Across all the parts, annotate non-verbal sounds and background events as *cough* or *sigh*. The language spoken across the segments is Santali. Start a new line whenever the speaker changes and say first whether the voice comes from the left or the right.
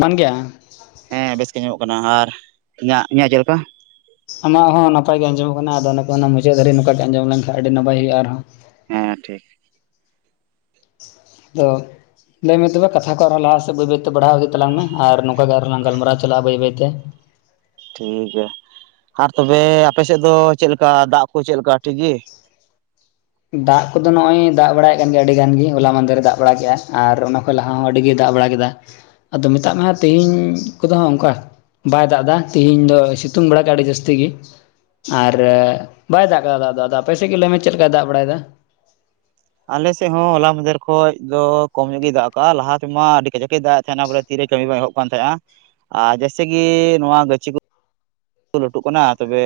left: ᱢᱟᱝ ᱜᱮᱭᱟ
right: ᱦᱮᱸ ᱵᱮᱥ ᱜᱮ ᱟᱸᱡᱚᱢᱚᱜ ᱠᱟᱱᱟ ᱟᱨ ᱤᱧᱟᱹᱜ ᱤᱧᱟᱹᱜ ᱪᱮᱫ ᱞᱮᱠᱟ
left: ᱟᱢᱟᱜ ᱦᱚᱸ ᱱᱟᱯᱟᱭ ᱜᱮ ᱟᱸᱡᱚᱢᱚᱜ ᱠᱟᱱᱟ ᱟᱫᱚ ᱚᱱᱟ ᱢᱩᱪᱟᱹᱫ ᱫᱷᱟᱹᱨᱤᱡ ᱱᱚᱝᱠᱟ ᱜᱮ ᱟᱸᱡᱚᱢ ᱞᱮᱱᱠᱷᱟᱱ ᱟᱹᱰᱤ ᱱᱟᱯᱟᱭ ᱦᱩᱭᱩᱜᱼᱟ ᱟᱨᱦᱚᱸ
right: ᱦᱮᱸ ᱴᱷᱤᱠ
left: ᱟᱫᱚ ᱞᱟᱹᱭᱢᱮ ᱛᱚᱵᱮ ᱠᱟᱛᱷᱟ ᱠᱚ ᱟᱨᱦᱚᱸ ᱞᱟᱦᱟ ᱥᱮᱫ ᱵᱟᱹᱭ ᱵᱟᱹᱭᱛᱮ ᱵᱟᱲᱦᱟᱣ ᱤᱫᱤ ᱛᱟᱞᱟᱝ ᱢᱮ ᱟᱨ ᱱᱚᱝᱠᱟ ᱜᱮ ᱟᱨᱦᱚᱸ ᱞᱟᱝ ᱜᱟᱞᱢᱟᱨᱟᱣ ᱪᱟᱞᱟᱜᱼᱟ ᱵᱟᱹᱭ ᱵᱟᱹᱭᱛᱮ
right: ᱴᱷᱤᱠ ᱜᱮᱭᱟ ᱟᱨ ᱛᱚᱵᱮ ᱟᱯᱮᱥᱮᱫ ᱫᱚ ᱪᱮᱫ ᱞᱮᱠᱟ ᱫᱟᱜ ᱠᱚ ᱪᱮᱫᱞᱮᱠᱟ ᱴᱷᱤᱠ ᱜᱮ?
left: ᱫᱟᱜ ᱠᱚᱫᱚ ᱱᱚᱜᱼᱚᱭ ᱫᱟᱜ ᱵᱟᱲᱟᱭᱮᱫ ᱠᱟᱱ ᱜᱮᱭᱟ ᱟᱹᱰᱤ ᱜᱟᱱ ᱜᱮ ᱦᱚᱞᱟ ᱢᱟᱦᱫᱮᱨ ᱫᱟᱜ ᱵᱟᱲᱟ ᱠᱮᱫᱼᱟ ᱟᱨ ᱚᱱᱟ ᱞᱟᱦᱟ ᱦᱚᱸ ᱟᱹᱰᱤ ᱜᱮ ᱫᱟᱜ ᱵᱟᱲᱟ ᱠᱮᱫᱟ ᱟᱫᱚ ᱢᱮᱛᱟᱜ ᱢᱮ ᱦᱟᱜ ᱛᱮᱦᱮᱧ ᱠᱚᱫᱚ ᱦᱟᱜ ᱚᱱᱠᱟ ᱵᱟᱭ ᱫᱟᱜ ᱮᱫᱟ ᱛᱮᱦᱤᱧ ᱫᱚ ᱥᱤᱛᱩᱝ ᱵᱮᱲᱟ ᱜᱮ ᱟᱹᱰᱤ ᱡᱟᱹᱥᱛᱤ ᱜᱮ ᱟᱨ ᱵᱟᱭ ᱫᱟᱜ ᱠᱟᱫᱟ ᱫᱟᱜ ᱫᱚ ᱟᱯᱮ ᱥᱮᱫ ᱜᱮ ᱞᱟᱹᱭ ᱢᱮ ᱪᱮᱫ ᱞᱮᱠᱟᱭ ᱫᱟᱜᱽ ᱵᱟᱲᱟᱭᱮᱫᱟ
right: ᱟᱞᱮᱥᱮᱫ ᱦᱚᱸ ᱦᱚᱞᱟ ᱢᱟᱫᱮᱨ ᱠᱷᱚᱡ ᱫᱚ ᱠᱚᱢ ᱧᱚᱜ ᱜᱮᱭ ᱫᱟᱜ ᱠᱟᱜᱼᱟ ᱞᱟᱦᱟᱛᱮᱢᱟ ᱟᱹᱰᱤ ᱠᱟᱡᱟᱠ ᱮᱭ ᱫᱟᱜ ᱮ ᱛᱟᱦᱮᱸᱱᱟ ᱵᱚᱞᱮ ᱛᱮ ᱠᱟᱹᱢᱤ ᱵᱟᱝ ᱮᱦᱚᱵ ᱠᱟᱱ ᱛᱟᱦᱮᱸᱱᱟ ᱟᱨ ᱡᱮᱭᱥᱮ ᱠᱤ ᱱᱚᱣᱟ ᱜᱟᱹᱪᱷᱤ ᱠᱚ ᱞᱟᱹᱴᱩᱜ ᱞᱟᱹᱴᱩ ᱠᱟᱱᱟ ᱛᱚᱵᱮ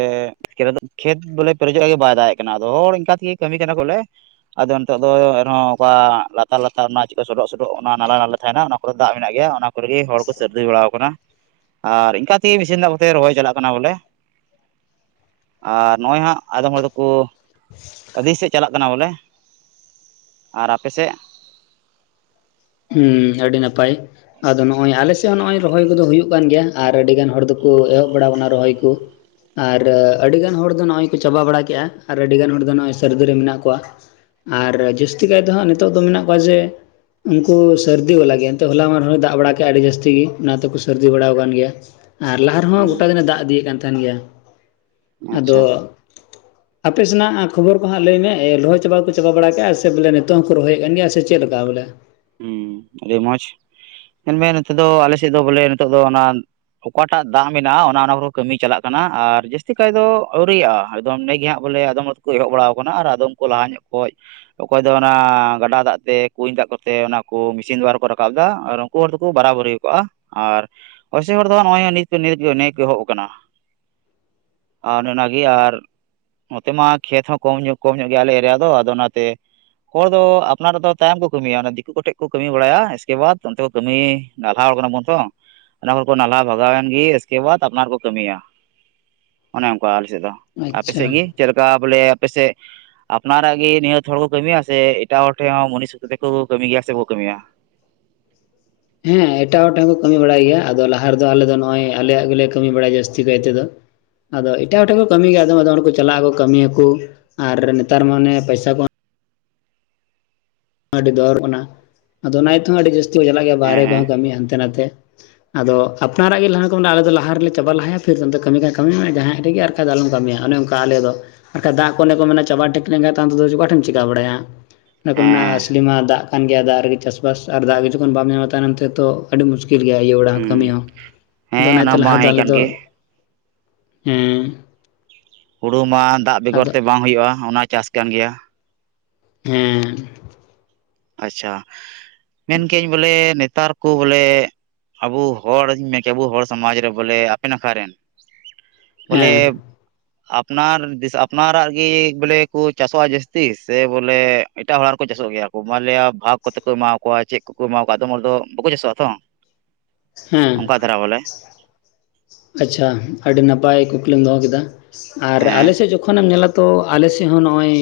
right: ᱠᱷᱮ ᱠᱷᱮᱛ ᱵᱚᱞᱮ ᱯᱮᱨᱮᱡᱚᱜᱼᱟ ᱜᱮ ᱵᱟᱭ ᱫᱟᱲᱭᱟᱜ ᱠᱟᱱᱟ ᱟᱫᱚ ᱦᱚᱲ ᱤᱱᱠᱟ ᱛᱮᱜᱮ ᱠᱟᱹᱢᱤ ᱠᱟᱱᱟ ᱵᱚᱞᱮ ᱟᱫᱚ ᱱᱤᱛᱚᱜ ᱫᱚ ᱮᱱᱦᱚᱸ ᱚᱱᱠᱟ ᱞᱟᱛᱟᱨ ᱞᱟᱛᱟᱨ ᱚᱱᱟ ᱪᱮᱠᱟ ᱥᱰᱚᱜ ᱥᱰᱚᱜ ᱚᱱᱟ ᱱᱟᱞᱟ ᱱᱟᱞᱟ ᱛᱟᱦᱮᱱᱟ ᱚᱱᱟ ᱠᱚᱫᱚ ᱫᱟᱜ ᱢᱮᱱᱟᱜ ᱜᱮᱭᱟ ᱚᱱᱟ ᱠᱚᱨᱮᱜᱮ ᱦᱚᱲ ᱠᱚ ᱥᱟᱹᱨᱫᱤ ᱵᱟᱲᱟᱟᱣ ᱟᱠᱟᱱᱟ ᱟᱨ ᱤᱱᱠᱟ ᱛᱮᱜᱮ ᱢᱤᱥᱤᱱ ᱫᱟᱜ ᱠᱚᱛᱮ ᱨᱚᱦᱚᱭ ᱪᱟᱞᱟᱜ ᱠᱟᱱᱟ ᱠᱟᱱᱟ ᱵᱚᱞᱮ ᱟᱨ ᱱᱚᱜᱼᱚᱭ ᱦᱟᱸᱜ ᱟᱫᱚᱢ ᱦᱚᱲ ᱫᱚᱠᱚ ᱟᱹᱫᱤ ᱥᱮᱫ ᱪᱟᱞᱟᱜ ᱠᱟᱱᱟ ᱵᱚᱞᱮ ᱟᱨ ᱟᱯᱮ ᱥᱮᱫ?
left: ᱦᱩᱸ ᱟᱹᱰᱤ ᱱᱟᱯᱟᱭ ᱟᱫᱚ ᱱᱚᱜᱚᱭ ᱟᱞᱮ ᱥᱮᱫ ᱦᱚᱸ ᱱᱚᱜ ᱨᱚᱦᱚᱭ ᱠᱚᱫᱚ ᱦᱩᱭᱩᱜ ᱠᱟᱱ ᱜᱮᱭᱟ ᱟᱨ ᱟᱹᱰᱤ ᱜᱟᱱ ᱦᱚᱲ ᱫᱚᱠᱚ ᱮᱦᱚᱵ ᱵᱟᱲᱟᱱᱟ ᱨᱚᱦᱚᱭ ᱠᱚ ᱟᱨ ᱟᱹᱰᱤᱜᱟᱱ ᱦᱚᱲ ᱫᱚ ᱱᱚᱜᱼᱚᱭ ᱠᱚ ᱪᱟᱵᱟ ᱵᱟᱲᱟ ᱠᱮᱫᱼᱟ ᱟᱨ ᱟᱹᱰᱤᱜᱟᱱ ᱦᱚᱲ ᱫᱚ ᱱᱚᱜᱼᱚᱭ ᱥᱟᱹᱨᱫᱤ ᱨᱮ ᱢᱮᱱᱟᱜ ᱠᱚᱣᱟᱹ ᱟᱨ ᱡᱟᱹᱥᱛᱤ ᱠᱟᱭ ᱫᱚ ᱦᱟᱸᱜ ᱱᱤᱛᱚᱜ ᱫᱚ ᱢᱮᱱᱟᱜ ᱠᱚᱣᱟ ᱡᱮ ᱩᱱᱠᱩ ᱥᱟᱹᱨᱫᱤ ᱵᱟᱞᱟ ᱜᱮ ᱮᱱᱛᱮ ᱦᱚᱞᱟ ᱢᱟ ᱱᱚᱜᱚᱭ ᱫᱟᱜ ᱵᱟᱲᱟ ᱠᱮᱫᱟ ᱟᱹᱰᱤ ᱡᱟᱹᱥᱛᱤ ᱜᱮ ᱚᱱᱟᱛᱮᱠᱚ ᱥᱟᱹᱨᱫᱤ ᱵᱟᱲᱟ ᱟᱠ ᱜᱮᱭᱟ ᱟᱨ ᱞᱟᱦᱟ ᱨᱮᱦᱚᱸ ᱜᱳᱴᱟ
right: ᱦᱩᱸ
left: ᱫᱤᱱᱮ ᱫᱟᱜ ᱤᱫᱤᱭᱮᱫ ᱛᱟᱦᱮᱱ ᱜᱮᱭᱟ ᱟᱫᱚ
right: ᱟᱪᱪᱷᱟ
left: ᱟᱯᱮ ᱥᱮᱱᱟᱜ ᱠᱷᱚᱵᱚᱨ ᱠᱚ ᱦᱟᱸᱜ ᱞᱟᱹᱭᱢᱮ ᱞᱚᱦᱚᱭ ᱪᱟᱵᱟ ᱠᱚ ᱪᱟᱵᱟ ᱵᱟᱲᱟ ᱠᱼᱟ ᱥᱮ ᱵᱚᱞᱮ ᱱᱤᱛᱚᱝ ᱦᱚᱸᱠᱚ ᱨᱚᱦᱚᱭᱮᱫ ᱠᱟᱱ ᱜᱮᱭᱟ ᱥᱮ ᱪᱮᱫᱮᱠᱟ ᱵᱚᱞᱮ?
right: ᱦᱮᱸ ᱟᱹᱰᱤ ᱢᱚᱸᱡᱽ ᱢᱮᱱᱢᱮ ᱱᱤᱛᱮ ᱫᱚ ᱟᱞᱮ ᱥᱮᱫ ᱫᱚ ᱵᱚᱞᱮ ᱱᱤᱛᱚᱜ ᱫᱚ ᱚᱱᱟ ᱚᱠᱟᱴᱟᱜ ᱫᱟᱜ ᱢᱮᱱᱟᱜᱼᱟ ᱚᱱᱟ ᱚᱱᱟ ᱠᱚ ᱠᱟᱹᱢᱤ ᱪᱟᱞᱟᱜ ᱠᱟᱱᱟ ᱟᱨ ᱡᱟᱹᱥᱛᱤ ᱠᱟᱭ ᱫᱚ ᱟᱹᱣᱨᱤᱭᱟᱜᱼᱟ ᱟᱫᱚᱢ ᱚᱸᱰᱮᱜ ᱜᱮ ᱦᱟᱸᱜ ᱵᱚᱞᱮ ᱟᱫᱚᱢ ᱠᱚ ᱮᱦᱚᱵ ᱵᱟᱲᱟᱣ ᱟᱠᱟᱱᱟ ᱟᱨ ᱟᱫᱚᱢ ᱠᱚ ᱞᱟᱦᱟ ᱧᱚᱜ ᱠᱷᱚᱱ ᱚᱠᱚᱭ ᱫᱚ ᱚᱱᱟ ᱜᱟᱰᱟ ᱫᱟᱜ ᱛᱮ ᱠᱩᱧ ᱫᱟᱜ ᱠᱚ ᱛᱮ ᱚᱱᱟ ᱠᱚ ᱢᱮᱥᱤᱱ ᱫᱩᱣᱟᱨ ᱠᱚ ᱨᱟᱠᱟᱵ ᱮᱫᱟ ᱟᱨ ᱩᱱᱠᱩ ᱦᱚᱲ ᱫᱚᱠᱚ ᱵᱟᱨᱟᱵᱟᱹᱨᱤ ᱠᱚᱜᱼᱟ ᱟᱨ ᱚᱭᱥᱮ ᱦᱚᱲ ᱫᱚ ᱱᱚᱜᱼᱚᱭ ᱱᱤᱛ ᱱᱤᱛ ᱱᱤᱭᱟᱹᱭᱮᱠ ᱮᱦᱚᱵ ᱟᱠᱟᱱᱟ ᱟᱨ ᱚᱱᱮ ᱚᱱᱟᱜᱮ ᱟᱨ ᱱᱚᱛᱮ ᱢᱟ ᱠᱷᱮᱛ ᱦᱚᱸ ᱠᱚᱢ ᱠᱚᱢ ᱧᱚᱜ ᱜᱮᱭᱟ ᱟᱞᱮ ᱮᱨᱤᱭᱟ ᱫᱚ ᱟᱫᱚ ᱚᱱᱟᱛᱮ ᱦᱚᱲ ᱫᱚ ᱟᱯᱱᱟᱨ ᱫᱚ ᱛᱟᱭᱚᱢ ᱠᱚ ᱠᱟᱹᱢᱤᱭᱟ ᱚᱱᱟ ᱫᱤᱠᱩ ᱠᱚᱴᱷᱮᱡ ᱠᱚ ᱠᱟᱹᱢᱤ ᱵᱟᱲᱟᱭᱟ ᱮᱥᱠᱮ ᱵᱟᱫᱽ ᱚᱱᱛᱮ ᱠᱚ ᱠᱟᱹᱢᱤ ᱱᱟᱞᱦᱟ ᱦᱚᱲ ᱠᱟᱱᱟ ᱵᱚᱱ ᱛᱚ ᱚᱱᱟ ᱦᱚᱲ ᱠᱚ ᱱᱟᱞᱦᱟ ᱵᱷᱟᱜᱟᱣᱮᱱ ᱜᱮ ᱮᱥᱠᱮ ᱵᱟᱫᱽ ᱟᱯᱱᱟᱨ ᱠᱚ ᱠᱟᱹᱢᱤᱭᱟ ᱚᱱᱮ ᱚᱱᱠᱟ ᱟᱞᱮᱥᱮᱫ ᱫᱚ ᱟᱯᱮ ᱥᱮᱫ
left: ᱟᱪᱪᱷᱟ
right: ᱜᱮ ᱪᱮᱫ ᱞᱮᱠᱟ ᱵᱚᱞᱮ ᱟᱯᱮ ᱥᱮᱫ ᱟᱯᱱᱟᱨᱟᱜ ᱜᱮ ᱱᱤᱭᱟᱹᱚᱛ ᱦᱚᱲ ᱠᱚ ᱠᱟᱹᱢᱤᱭᱟ ᱥᱮ ᱮᱴᱟᱜ ᱦᱚᱲ ᱴᱷᱮᱱ ᱦᱚᱸ ᱢᱩᱱᱤᱥ ᱦᱚᱲ ᱛᱮᱠᱚ ᱠᱟᱹᱢᱤ ᱜᱮᱭᱟ ᱥᱮᱠᱚ ᱵᱟᱠᱚ ᱠᱟᱹᱢᱤᱭᱟ?
left: ᱦᱮᱸ ᱮᱴᱟᱜ ᱦᱚᱲ ᱴᱷᱮᱱ ᱦᱚᱸᱠᱚ ᱠᱟᱹᱢᱤ ᱵᱟᱲᱟᱭ ᱜᱮᱭᱟ ᱟᱫᱚ ᱞᱟᱦᱟ ᱨᱮᱫᱚ ᱟᱞᱮ ᱱᱚᱜᱚᱭ ᱟᱞᱮᱭᱟᱜ ᱜᱮᱞᱮ ᱠᱟᱹᱢᱤ ᱵᱟᱲᱟᱭᱟ ᱡᱟᱹᱥᱛᱤ ᱠᱟᱭ ᱛᱮᱫᱚ ᱟᱫᱚ ᱮᱴᱟᱜ ᱦᱚᱲᱴᱷᱮᱱ ᱠᱚ ᱠᱟᱹᱢ ᱜᱮᱭᱟ ᱟᱫᱚᱢ ᱟᱫᱚᱢ ᱦᱚᱲ ᱠᱚ ᱪᱟᱞᱟᱜ ᱟᱠᱚ ᱠᱟᱹᱢᱤᱭᱟᱠᱩ ᱟᱨ ᱱᱮᱛᱟᱨ ᱢᱟᱱᱮ ᱯᱚᱭᱥᱟ ᱠᱚ ᱟᱹᱰᱤ ᱫᱚᱚᱨᱚᱜ ᱠᱟᱱᱟ ᱟᱫᱚ ᱚᱱᱟ ᱛᱮᱦᱚᱸ ᱟᱹᱰᱤ ᱡᱟᱹᱥᱛᱤ ᱠᱚ ᱪᱟᱞᱟᱜ ᱜᱮᱭᱟ
right: ᱦᱮᱸ
left: ᱵᱟᱦᱨᱮ
right: ᱦᱮᱸ
left: ᱠᱚᱦᱚᱸ ᱠᱟᱹᱢᱤ ᱦᱟᱱᱛᱮ ᱱᱟᱛᱮ ᱟᱫᱚ ᱟᱯᱱᱟᱨᱟᱜ ᱜᱮ ᱞᱟᱦᱟ ᱠᱚ ᱟᱞᱮ ᱞᱟᱦᱟ ᱨᱮᱞᱮ ᱪᱟᱵᱟ ᱞᱟᱦᱟᱭᱟ ᱯᱷᱤᱨ ᱠᱟᱹᱢᱤ ᱠᱟᱱᱟ ᱠᱟᱹᱢᱤ ᱢᱮ ᱡᱟᱦᱟᱸᱭ ᱨᱮᱜᱮ ᱵᱟᱱ ᱠᱷᱟᱡ ᱫᱚ ᱟᱞᱚᱢ ᱠᱟᱹᱢᱤᱭᱟ ᱚᱱᱮ ᱚᱱᱠᱟ ᱟᱞᱮ ᱫᱚ ᱵᱟᱱ ᱫᱟᱜ ᱚᱱᱮ ᱠᱚ ᱢᱮᱱᱟ ᱪᱟᱵᱟ ᱴᱷᱤᱠ ᱞᱮᱱᱠᱟᱱ ᱛᱚ ᱚᱠᱟᱴᱷ ᱮᱢ ᱪᱤᱠᱠᱟ ᱵᱟᱲᱟᱭᱟ ᱚᱱᱟᱼᱼ
right: ᱦᱮᱸ
left: ᱢᱚᱥᱞᱤᱢᱟ ᱫᱟᱜ ᱠᱟᱱ ᱜᱮᱭᱟ ᱫᱟᱜ ᱨᱮᱜᱮ ᱪᱟᱥᱵᱟᱥ ᱟᱨ ᱫᱟᱜ ᱜᱮ ᱡᱚᱠᱷᱚᱱ ᱵᱟᱢ ᱧᱟᱢᱟ ᱛᱟᱭᱱᱚᱢ ᱛᱮ ᱛᱚ ᱟᱹᱰᱤ ᱢᱩᱥᱼᱼ ᱠᱤᱞ ᱜᱮᱭᱟ ᱟᱭᱩ ᱵᱟᱲᱟᱜ
right: ᱦᱩᱸ
left: ᱠᱟᱹᱢᱤ ᱦᱚᱸ ᱟᱫᱚ
right: ᱦᱮᱸ ᱚᱱᱟ
left: ᱚᱱᱟᱛᱮ
right: ᱢᱟ
left: ᱞᱟᱦᱟ ᱫᱚ
right: ᱦᱮᱸ
left: ᱟᱞᱮ
right: ᱠᱟᱱ
left: ᱫᱚᱼᱼ
right: ᱜᱮ
left: ᱦᱮᱸ ᱾
right: ᱦᱩᱲᱩ ᱢᱟ ᱫᱟᱜ ᱵᱮᱜᱚᱨ ᱛᱮ ᱵᱟᱝ ᱦᱩᱭᱩᱜᱼᱟ ᱚᱱᱟ ᱪᱟᱥ ᱠᱟᱱ ᱜᱮᱭᱟ ᱾
left: ᱦᱮᱸᱻ
right: ᱟᱪᱷᱟ ᱢᱮᱱᱠᱧ ᱵᱚᱞᱮ ᱱᱮᱛᱟᱨ ᱠᱚ ᱵᱚᱞᱮᱼᱼ ᱟᱵᱚ ᱦᱚᱲᱧ ᱢᱮᱱ ᱠᱮ ᱟᱵᱚ ᱦᱚᱲ ᱥᱚᱢᱟᱡᱽ ᱨᱮ ᱵᱚᱞᱮ ᱟᱯᱮ ᱱᱟᱠᱷᱟ ᱨᱮᱱ
left: ᱦᱮᱸ
right: ᱵᱚᱞᱮ ᱟᱯᱱᱟᱨ ᱟᱯᱱᱟᱨᱟᱜ ᱜᱮᱤ ᱵᱚᱞᱮ ᱠᱚ ᱪᱟᱥᱚᱜᱼᱟ ᱡᱟᱹᱥᱛᱤ ᱥᱮ ᱵᱚᱞᱮ ᱮᱴᱟᱜ ᱦᱚᱲᱟᱜ ᱨᱮᱠᱚ ᱪᱟᱥᱚᱜ ᱜᱮᱭᱟ ᱾ ᱠᱚ ᱢᱟᱞᱮᱭᱟ ᱵᱷᱟᱜᱽ ᱠᱚᱛᱮ ᱠᱚ ᱮᱢᱟ ᱠᱚᱣᱟ ᱪᱮᱫ ᱠᱚᱠᱚ ᱮᱢᱟ ᱠᱚᱣᱟ ᱟᱫᱚᱢ ᱦᱚᱲ ᱫᱚ ᱵᱟᱠᱚ ᱪᱟᱥᱚᱜᱼᱟ ᱛᱚ᱾
left: ᱦᱮᱸ
right: ᱚᱱᱠᱟ ᱫᱷᱟᱨᱟ ᱵᱚᱞᱮ,
left: ᱟᱪᱪᱷᱟ ᱟᱹᱰᱤ ᱱᱟᱯᱟᱭ ᱠᱩᱠᱞᱤᱢ ᱫᱚᱦᱚ ᱠᱮᱫᱟ, ᱟᱨ
right: ᱦᱮᱸ
left: ᱟᱞᱮᱥᱮᱫ ᱡᱚᱠᱷᱚᱱᱮᱢ ᱧᱮᱞᱟᱼᱼ ᱛᱚ ᱟᱞᱮ ᱥᱮᱫ ᱦᱚᱸ ᱱᱚᱜᱼᱚᱭ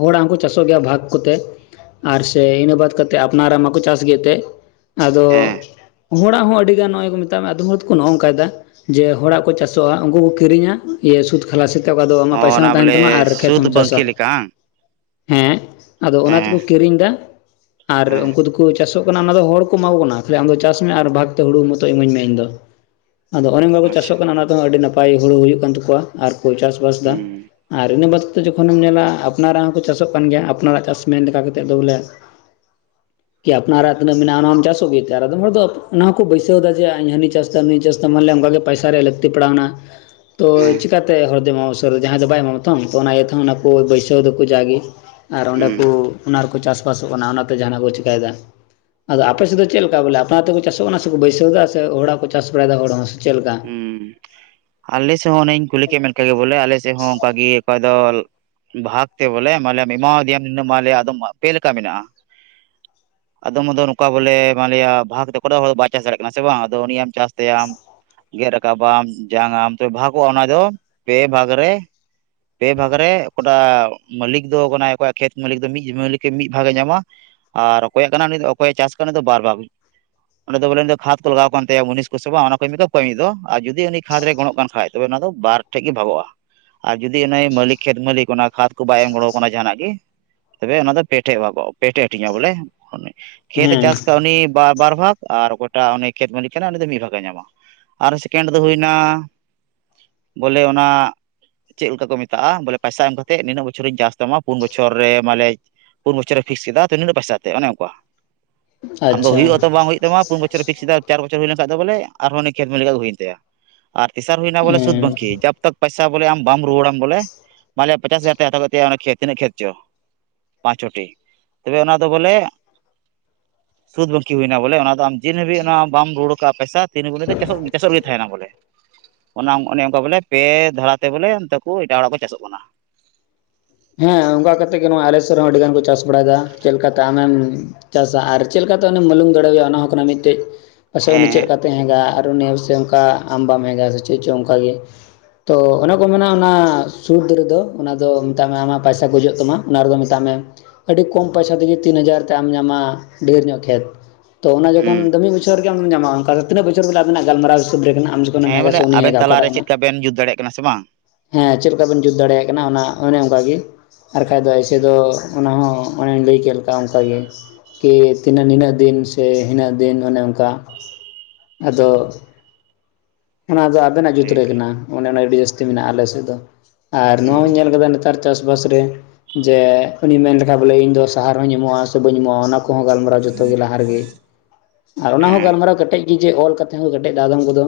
left: ᱦᱚᱲᱟᱜ ᱦᱚᱸ ᱠᱚ ᱪᱟᱥᱚᱜ ᱜᱮᱭᱟ ᱵᱷᱟᱜᱽ ᱠᱚᱛᱮ ᱾ ᱟᱨ ᱥᱮ ᱤᱱᱟᱹ ᱵᱟᱫ ᱠᱟᱛᱮᱫ ᱟᱯᱱᱟᱨᱟᱜ ᱢᱟᱠᱚ ᱪᱟᱥ ᱜᱮ ᱛᱮ
right: ᱦᱮᱸ
left: ᱟᱫᱚ ᱦᱚᱲᱟᱜ ᱦᱚᱸ ᱟᱹᱰᱤ ᱜᱟᱱ ᱱᱚᱜᱼᱚᱭ ᱠᱚ ᱢᱮᱛᱟᱜ ᱢᱮ ᱟᱫᱚᱢ ᱦᱚᱲ ᱫᱚᱠᱚ ᱱᱚᱜᱼᱚᱭ ᱱᱚᱝᱠᱟᱭᱫᱟ, ᱡᱮ ᱦᱚᱲᱟᱜ ᱠᱚ ᱪᱟᱥᱚᱜᱼᱟ ᱩᱱᱠᱩ ᱠᱚ ᱠᱤᱨᱤᱧᱟ ᱼᱼ ᱤᱭᱟᱹ ᱥᱩᱫ ᱠᱷᱞᱟᱥᱮᱫ ᱛᱮ ᱚᱠᱟ ᱫᱚ
right: ᱚ
left: ᱟᱢᱟᱜ ᱯᱟᱭᱥᱟ
right: ᱚᱱᱟ
left: ᱦᱚᱸ ᱛᱟᱦᱮᱱ
right: ᱵᱚᱞᱮ
left: ᱛᱟᱢᱟ ᱟᱨ ᱠᱷᱮᱛ
right: ᱥᱩᱫ
left: ᱦᱚᱸᱢ ᱪᱟᱥᱟ
right: ᱵᱟᱝᱠᱤ ᱞᱮᱠᱟ ᱵᱟᱝ
left: ᱾ ᱦᱮᱸ ᱟᱫᱚ ᱚᱱᱟ
right: ᱦᱮᱸ
left: ᱛᱮᱠᱚ ᱠᱤᱨᱤᱧ ᱫᱟ ᱟᱨ
right: ᱦᱮᱸ
left: ᱩᱱᱠᱩ ᱫᱚᱠᱚᱼᱼ ᱪᱟᱥᱚᱜ ᱠᱟᱱᱟ ᱚᱱᱟ ᱫᱚ ᱦᱚᱲ ᱠᱚ ᱮᱢᱟ ᱠᱚ ᱠᱟᱱᱟ ᱛᱟᱦᱚᱞᱮ ᱟᱢᱫᱚ ᱪᱟᱥ ᱢᱮ ᱟᱨ ᱵᱷᱟᱜᱽ ᱛᱮ ᱦᱩᱲᱩ ᱢᱚᱛᱚ ᱤᱢᱟᱹᱧ ᱢᱮ ᱤᱧ ᱫᱚ ᱾ ᱟᱫᱚ ᱚᱱᱮ ᱱᱚᱝᱠᱟ ᱠᱚ
right: ᱟᱪᱪᱷᱟ
left: ᱪᱟᱥᱚᱜ ᱠᱟᱱᱟ ᱚᱱᱟ ᱛᱮᱦᱚᱸ ᱟᱹᱰᱤ ᱱᱟᱯᱟᱭ ᱦᱩᱲᱩ ᱦᱩᱭᱩᱜ ᱠᱟᱱ ᱛᱟᱠᱚᱣᱟ ᱟᱨ ᱠᱚ ᱪᱟᱥᱵᱟᱥ ᱫᱟ
right: ᱦᱩᱸ
left: ᱾ ᱟᱨ ᱤᱱᱟᱹ ᱵᱟᱫ ᱠᱟᱛᱮᱫ ᱡᱚᱠᱷᱚᱱᱮᱢ ᱧᱮᱞᱟ ᱟᱯᱱᱟᱨᱟᱜ ᱦᱚᱸᱠᱚ ᱪᱟᱥᱚᱜ ᱠᱟᱱ ᱜᱮᱭᱟ ᱟᱯᱱᱟᱨᱟᱜ ᱪᱟᱥ ᱢᱮᱱ ᱞᱮᱠᱟ ᱠᱟᱛᱮᱫ ᱫᱚ ᱵᱚᱞᱮ ᱼᱼ ᱠᱤ ᱟᱯᱱᱟᱨᱟᱜ ᱛᱱᱟᱹᱜ ᱢᱮᱱᱟᱜᱼᱟ ᱚᱱᱟ ᱢᱟᱢ ᱪᱟᱥᱚᱜ ᱜᱮ ᱟᱨ ᱟᱫᱚᱢ ᱦᱚᱲᱫᱚ ᱚᱱᱟ ᱦᱚᱸᱠᱚ ᱵᱟᱹᱭᱥᱟᱹᱣ ᱫᱟ ᱡᱮ ᱦᱟᱸᱱᱤ ᱪᱟᱥ ᱫᱟ ᱱᱩᱭ ᱪᱟᱥᱼᱼ ᱥᱮ ᱢᱟᱱᱞᱤᱭᱟ ᱚᱱᱠᱟᱜᱮ ᱯᱟᱭᱥᱟ ᱨᱮᱭᱟᱜ ᱞᱟᱹᱠᱛᱤ ᱯᱟᱲᱟᱣᱱᱟ ᱛᱚ
right: ᱦᱮᱸ
left: ᱪᱤᱠᱟᱛᱮ ᱦᱚᱲᱼᱼ ᱡᱮᱢᱚ ᱡᱟᱦᱟᱸᱭ ᱫᱚ ᱵᱟᱭ ᱮᱢᱟᱢᱟ ᱛᱚ ᱛᱚ ᱚᱱᱟ ᱤᱭᱟᱹ ᱛᱮᱦᱚᱸ ᱚᱱᱟ ᱠᱚ ᱵᱟᱹᱭᱥᱟᱹᱣ ᱫᱟᱠᱚ ᱡᱟᱜᱮ, ᱟᱨ ᱚᱸᱰᱮ
right: ᱦᱩᱸ
left: ᱠᱚ ᱚᱱᱟ ᱨᱮᱠᱚ ᱪᱟᱥᱵᱟᱥᱚᱜ ᱠᱟᱱᱟ ᱚᱱᱟᱛᱮ ᱡᱟᱦᱟᱱᱟᱜ ᱠᱚ ᱪᱤᱠᱟᱭᱮᱫᱟ ᱾ ᱟᱫᱚ ᱟᱯᱮ ᱥᱮᱫ ᱫᱚ ᱪᱮᱫᱮ ᱞᱮᱠᱟ ᱵᱚᱞᱮ ᱟᱯᱱᱟ ᱛᱮᱠᱚ ᱪᱟᱥᱚᱜ ᱠᱟᱱᱟ, ᱥᱮᱠᱚ ᱵᱟᱹᱭᱥᱟᱹᱣ ᱫᱟ ᱥᱮ ᱦᱚᱲᱟᱜ ᱠᱚ ᱪᱟᱥ ᱵᱟᱲᱟᱭᱮᱫᱟ ᱦᱚᱲ ᱦᱚᱸ ᱥᱮ ᱪᱮᱫ ᱞᱮᱠᱟ?
right: ᱦᱸ ᱦᱸ ᱟᱞᱮ ᱥᱮᱫ ᱦᱚᱸ ᱚᱱᱮᱧ ᱠᱩᱞᱤ ᱠᱮᱫ ᱢᱮ ᱞᱮᱠᱟ ᱜᱮ ᱵᱚᱞᱮ ᱟᱞᱮ ᱥᱮᱫ ᱦᱚᱸ ᱚᱱᱠᱟᱜᱮ ᱚᱠᱚᱭ ᱫᱚᱼᱼ ᱵᱷᱟᱜ ᱛᱮ ᱵᱚᱞᱮ ᱢᱟᱞᱮᱭᱟ ᱮᱢᱟᱭ ᱫᱮᱭᱟ ᱢᱤᱫ ᱫᱚᱢ ᱟᱫᱚᱢ ᱯᱮ ᱞᱮᱠᱟ ᱢᱮᱱᱟᱜᱼᱟ ᱾ ᱟᱫᱚᱢ ᱦᱫᱚ ᱱᱚᱝᱠᱟ ᱵᱚᱞᱮ ᱢᱟᱱᱞᱤᱭᱟ ᱵᱷᱟᱜᱽ ᱛᱮ ᱠᱚ ᱦᱚᱲᱩ ᱵᱟᱭ ᱪᱟᱥ ᱫᱟᱲᱮᱭᱟᱜ ᱠᱟᱱᱟ ᱥᱮ ᱵᱟᱝ ᱟᱫᱚ ᱩᱱᱤᱭᱟᱜ ᱪᱟᱥ ᱛᱟᱭᱟᱢ ᱜᱮᱫ ᱨᱟᱠᱟᱵᱟᱢ ᱡᱟᱝᱟᱢ ᱛᱚ ᱵᱷᱟᱜᱽᱚᱜᱼᱟ ᱚᱱᱟ ᱫᱚ ᱯᱮ ᱵᱷᱟᱜᱽ ᱨᱮᱼᱼ ᱯᱮ ᱵᱷᱟᱜ ᱨᱮ *unintelligible* ᱢᱟᱹᱞᱤᱠ ᱫᱚ ᱠᱟᱱᱟᱭ ᱚᱠᱚᱭᱟᱜ ᱠᱷᱮᱛ ᱢᱟᱹᱞᱤᱠ ᱫᱚ ᱢᱤᱫ ᱢᱤᱫ ᱵᱷᱟᱜᱽ ᱮ ᱧᱟᱢᱟ᱾ ᱟᱨ ᱚᱠᱚᱭᱟᱜ ᱠᱟᱱᱟ ᱚᱠᱚᱭ ᱮ ᱪᱟᱥ ᱠᱟᱱᱟ ᱩᱱᱤ ᱫᱚ ᱵᱟᱨ ᱵᱷᱟᱜ ᱚᱸᱰᱮ ᱫᱚ ᱵᱚᱞᱮ ᱞᱮ ᱠᱷᱟᱫ ᱠᱚ ᱞᱟᱜᱟᱣ ᱠᱟᱱ ᱛᱟᱭᱟ ᱢᱩᱱᱤᱥ ᱠᱚ ᱥᱚᱵᱟᱼᱟ ᱚᱱᱟ ᱠᱚ ᱮᱢᱱᱤ ᱛᱚ ᱯᱟᱭᱤ ᱫᱚ ᱟᱨ ᱡᱩᱫᱤ ᱩᱱᱤ ᱠᱷᱟᱫᱽ ᱨᱮ ᱜᱚᱱᱚᱜ ᱠᱟᱱ ᱠᱷᱟᱡ ᱛᱚᱵᱮ ᱚᱱᱟ ᱫᱚ ᱵᱟᱨ ᱴᱷᱮᱡ ᱜᱮ ᱵᱷᱟᱜᱚᱜᱼᱟ ᱾ ᱟᱨ ᱡᱩᱫᱤ ᱚᱱᱮ ᱢᱟᱹᱞᱤᱠ ᱠᱷᱮᱛ ᱢᱟᱹᱞᱤᱠ ᱚᱱᱟ ᱠᱷᱟᱛ ᱠᱚ ᱵᱟᱭ ᱮᱢ ᱜᱚᱲᱚ ᱟᱠᱟᱱᱟ ᱡᱟᱸᱦᱟᱱᱟᱜ ᱜᱤ ᱼᱼ ᱛᱚᱵᱮ ᱚᱱᱟ ᱫᱚ ᱯᱮ ᱴᱷᱮᱡ ᱵᱷᱟᱠᱚᱜᱼᱟ ᱯᱮ ᱴᱷᱮᱡ ᱦᱟᱹᱴᱤᱧᱚᱼᱟ ᱵᱚᱞᱮ, ᱠᱷᱮᱛᱮ
left: ᱦᱮᱸ
right: ᱪᱟᱥ ᱠᱟᱜ ᱩᱱᱤ ᱵᱟ ᱵᱟᱨ ᱵᱷᱟᱜᱽ ᱟᱨ ᱚᱠᱚᱭᱴᱟᱜ ᱩᱱᱤ ᱠᱷᱮᱛ ᱢᱟᱹᱞᱤᱠ ᱠᱟᱱᱟᱭ ᱩᱱᱤ ᱫᱚ ᱢᱤᱫ ᱵᱷᱟᱜᱽ ᱮ ᱧᱟᱢᱟ ᱾ ᱟᱨ ᱥᱮᱠᱮᱱᱰ ᱫᱚ ᱦᱩᱭᱱᱟ ᱵᱚᱞᱮ ᱚᱱᱟᱼᱼ ᱪᱮᱫ ᱞᱮᱠᱟ ᱠᱚ ᱢᱮᱛᱟᱜᱼᱟ ᱵᱚᱞᱮ ᱯᱟᱭᱥᱟ ᱮᱢ ᱠᱟᱛᱮ ᱱᱤᱱᱟᱹᱜ ᱵᱚᱪᱷᱚᱨᱤᱧ ᱪᱟᱥ ᱛᱟᱢᱟ ᱯᱩᱱ ᱵᱚᱪᱷᱚᱨ ᱨᱮ ᱢᱟᱱᱮᱼᱼ ᱯᱩᱱ ᱵᱚᱪᱷᱚᱨᱮ ᱯᱷᱤᱠ ᱠᱮᱫᱟ *unintelligible* ᱯᱚᱭᱥᱟ ᱛᱮ, ᱚᱱᱮ ᱚᱝᱠᱟ᱾ ᱟᱢᱫᱚ
left: ᱟᱪᱪᱷᱟ
right: ᱦᱩᱭᱩᱜᱼᱟᱛᱚ ᱵᱟᱝ ᱦᱩᱭᱩᱜ ᱛᱟᱢᱟ ᱯᱩᱱ ᱵᱚᱪᱷᱚᱨ ᱯ ᱯᱷᱤᱠᱥ ᱮᱟ ᱪᱟᱨ ᱵᱚᱪᱷᱚᱨ ᱦᱩᱭ ᱞᱮᱱᱠᱷᱟᱱ ᱫᱚ ᱵᱚᱞᱮ ᱟᱨᱦᱚᱸ ᱩᱱᱤ ᱠᱷᱮᱛ ᱢᱮᱞ ᱫᱚ ᱦᱩᱭᱮᱱ ᱛᱟᱭᱟ ᱟᱨ ᱛᱮᱥᱟᱨ ᱦᱩᱭᱱᱟ ᱵᱚᱞᱮ ᱥᱩᱫᱽ
left: ᱦᱮᱸ
right: ᱵᱟᱝᱠᱷᱤ ᱡᱟ ᱠ ᱯᱚᱭᱥᱟᱚᱞᱮᱢ ᱵᱟᱢ ᱨᱩᱣᱟᱹᱲᱟᱢ ᱵᱚᱞᱮ ᱢᱟᱱᱞᱮᱭᱟ ᱯᱚᱪᱟᱥ ᱦᱟᱡᱟᱨᱭ ᱦᱟᱛᱟᱣ ᱠᱮᱫ ᱛᱟᱭᱟ ᱚᱱᱟ ᱛᱤᱱᱟᱹᱜ ᱠᱷᱮᱛ ᱪᱚ ᱯᱟᱸᱪᱚᱴᱤ ᱛᱚᱵᱮ ᱚᱱᱟ ᱫᱚ ᱵᱚᱞᱮ ᱥᱩᱫ ᱵᱟᱟᱹᱠᱤ ᱦᱩᱭᱱᱟ ᱵᱚᱞᱮ ᱚᱱᱟ ᱫᱚ ᱟᱢ ᱡᱤᱱ ᱦᱟᱹᱵᱤᱡ ᱚᱱᱟ ᱵᱟᱢ ᱨᱩᱣᱟᱹᱲ ᱠᱟᱜᱼᱟ ᱯᱚᱭᱥᱟ ᱛᱤᱱᱹ ᱜ ᱪᱟᱥ ᱪᱟᱥᱚᱜ ᱜᱮ ᱛᱟᱦᱮᱱᱟ ᱵᱚᱞᱮ ᱚᱱᱟ ᱚᱱᱮ ᱚᱱᱠᱟ ᱵᱚᱞᱮ ᱯᱮ ᱫᱷᱟᱨᱟᱛᱮ ᱵᱚᱞᱮ ᱚᱱᱛᱮ ᱠᱚ ᱮᱴᱟᱜ ᱦᱚᱲᱟᱜ ᱠᱚ ᱪᱟᱥᱚᱜ ᱠᱟᱱᱟ
left: ᱦᱮᱸ ᱚᱱᱠᱟ ᱠᱟᱛᱮᱜ ᱜᱮ ᱱᱚᱣᱟ ᱟᱲᱮᱥᱮᱫ ᱨᱮᱦᱚᱸ ᱟᱹᱰᱤ ᱜᱟᱱ ᱠᱚ ᱪᱟᱥ ᱵᱟᱲᱟᱭᱮᱫᱟ ᱪᱮᱫ ᱞᱮᱠᱟᱛᱮ ᱟᱢᱮᱢ ᱪᱟᱥᱟ ᱟᱨ ᱪᱮᱫ ᱞᱮᱠᱟᱛᱮ ᱩᱱᱤᱢ ᱵᱞᱩᱝ ᱫᱟᱲᱮᱣᱭᱟ ᱚᱱᱟ ᱦᱚᱸ ᱠᱟᱱᱟ ᱢᱤᱫᱴᱮᱡ ᱯᱟ ᱩᱱᱤ ᱪᱮᱫ
right: ᱦᱮᱸ
left: ᱞᱮᱠᱟᱛᱮ ᱦᱮᱼᱟ ᱟᱨ ᱱᱤᱭᱟᱹ ᱥᱮ ᱚᱱᱠᱟ ᱟᱢ ᱵᱟᱢ ᱦᱮᱮᱜᱼᱟ ᱥᱮ ᱪᱮᱫ ᱪᱚᱝ ᱚᱱᱠᱟᱟᱜ ᱜᱮ ᱛᱚ ᱚᱱᱮ ᱠᱚ ᱢᱮ ᱚᱱᱟ ᱥᱩᱨᱫ ᱨᱮᱫᱚ ᱚᱱᱟ ᱫᱚ ᱢᱮᱛᱟᱜ ᱢᱮ ᱟᱢᱟᱜ ᱯᱟᱭᱥᱟ ᱜᱩᱡᱩᱜ ᱛᱟᱢᱟ ᱚᱱᱟ ᱨᱮᱫᱚ ᱢᱮᱛᱟᱜ ᱢᱮᱼᱼ ᱟᱹᱰᱤ ᱠᱚᱢ ᱯᱚᱭᱥᱟ ᱛᱮᱜᱮ ᱛᱤᱱ ᱦᱟᱡᱟᱨ ᱛᱮ ᱟᱢ ᱧᱟᱢᱟ ᱰᱷᱮᱨ ᱧᱚᱜ ᱠᱷᱮᱛ᱾ ᱛᱚ ᱚᱱᱟ
right: ᱦᱩᱸ
left: ᱡᱚᱠᱷᱚᱱ ᱫᱚ ᱢᱤᱫ ᱵᱚᱪᱷᱚᱨ ᱜᱮ ᱟᱢ ᱫᱚᱢ ᱧᱟᱢᱟ ᱚᱱᱠᱟ ᱫᱚ ᱛᱤᱱᱟᱹᱜ ᱵᱚᱪᱷᱚᱨ ᱵᱚᱞᱮ ᱟᱵᱮᱱᱟᱜ ᱜᱟᱞᱢᱟᱨᱟᱣ ᱦᱤᱥᱟᱹᱵ ᱨᱮ ᱢᱮᱱᱟᱜ-ᱟ
right: ᱦᱮᱸ ᱵᱚᱞᱮ ᱟᱵᱮᱱ ᱛᱟᱞᱟᱨᱮ ᱪᱮᱫ ᱞᱮᱠᱟ ᱵᱮᱱ ᱡᱩᱛ ᱫᱟᱲᱮᱭᱟᱜ ᱠᱟᱱᱟ ᱥᱮ ᱵᱟᱝ?
left: ᱦᱮᱸ ᱪᱮᱫ ᱞᱮᱠᱟ ᱵᱤᱱ ᱡᱩᱛ ᱫᱟᱲᱮᱭᱟᱜ ᱠᱟᱱᱟ ᱚᱱᱮ ᱚᱱᱠᱟ ᱜᱮ᱾ ᱟᱨ ᱠᱷᱟᱡ ᱫᱚ ᱮᱭᱥᱮ ᱫᱚ, ᱚᱱᱟ ᱦᱚᱸ ᱚᱱᱮᱧ ᱞᱟᱹᱭ ᱠᱮᱫ ᱞᱮᱠᱟᱜᱮ ᱚᱱᱠᱟᱜᱮ ᱠᱤ ᱛᱤᱱᱟᱹᱜ ᱱᱤᱱᱟᱹᱜ ᱫᱤᱱ ᱥᱮ ᱤᱱᱟᱹᱜ ᱫᱤᱱ ᱚᱱᱮ ᱚᱱᱠᱟ ᱟᱫᱚ ᱚᱱᱟ ᱫᱚ ᱟᱵᱮᱱᱟᱜ ᱡᱩᱛ ᱨᱮ
right: ᱴᱷᱤᱠ
left: ᱠᱟᱱᱟ᱾ ᱚᱱᱮ ᱚᱱᱟ ᱟᱹᱰᱤ ᱡᱟᱹᱥᱛᱤ ᱢᱮᱱᱟᱜᱼᱟ ᱟᱞᱮᱥᱮᱫ ᱫᱚ ᱟᱨ ᱱᱚᱣᱟ
right: ᱦᱩᱸ
left: ᱦᱚᱸᱧ ᱧᱮᱞ ᱟᱠᱟᱫᱟ ᱱᱮᱛᱟᱨ- ᱪᱟᱥᱵᱟᱥ ᱨᱮ ᱡᱮ ᱩᱱᱤ ᱢᱮᱱ ᱞᱮᱠᱷᱟᱡ ᱵᱚᱞᱮ ᱤᱧ ᱫᱚ ᱥᱟᱦᱟᱨ ᱦᱚᱸᱧ ᱮᱢᱚᱜᱼᱟ ᱥᱮ ᱵᱟᱹᱧ ᱮᱢᱚᱜᱼᱟ ᱠᱚᱦᱚᱸ ᱜᱟᱞᱢᱟᱨᱟᱣᱟ ᱡᱚᱛᱚ ᱜᱮ ᱞᱟᱦᱟ ᱨᱮᱜᱮ ᱟᱨ ᱚᱱᱟ ᱦᱚᱸ
right: ᱦᱮᱸ
left: ᱜᱟᱞᱢᱟᱨᱟᱣ ᱠᱟᱹᱴᱮᱡ ᱜᱮ ᱡᱮ ᱚᱞ ᱠᱟᱛᱮ ᱦᱚᱸ ᱠᱟᱹᱴᱮᱡ ᱫᱟᱫᱚᱢ ᱠᱚᱫᱚ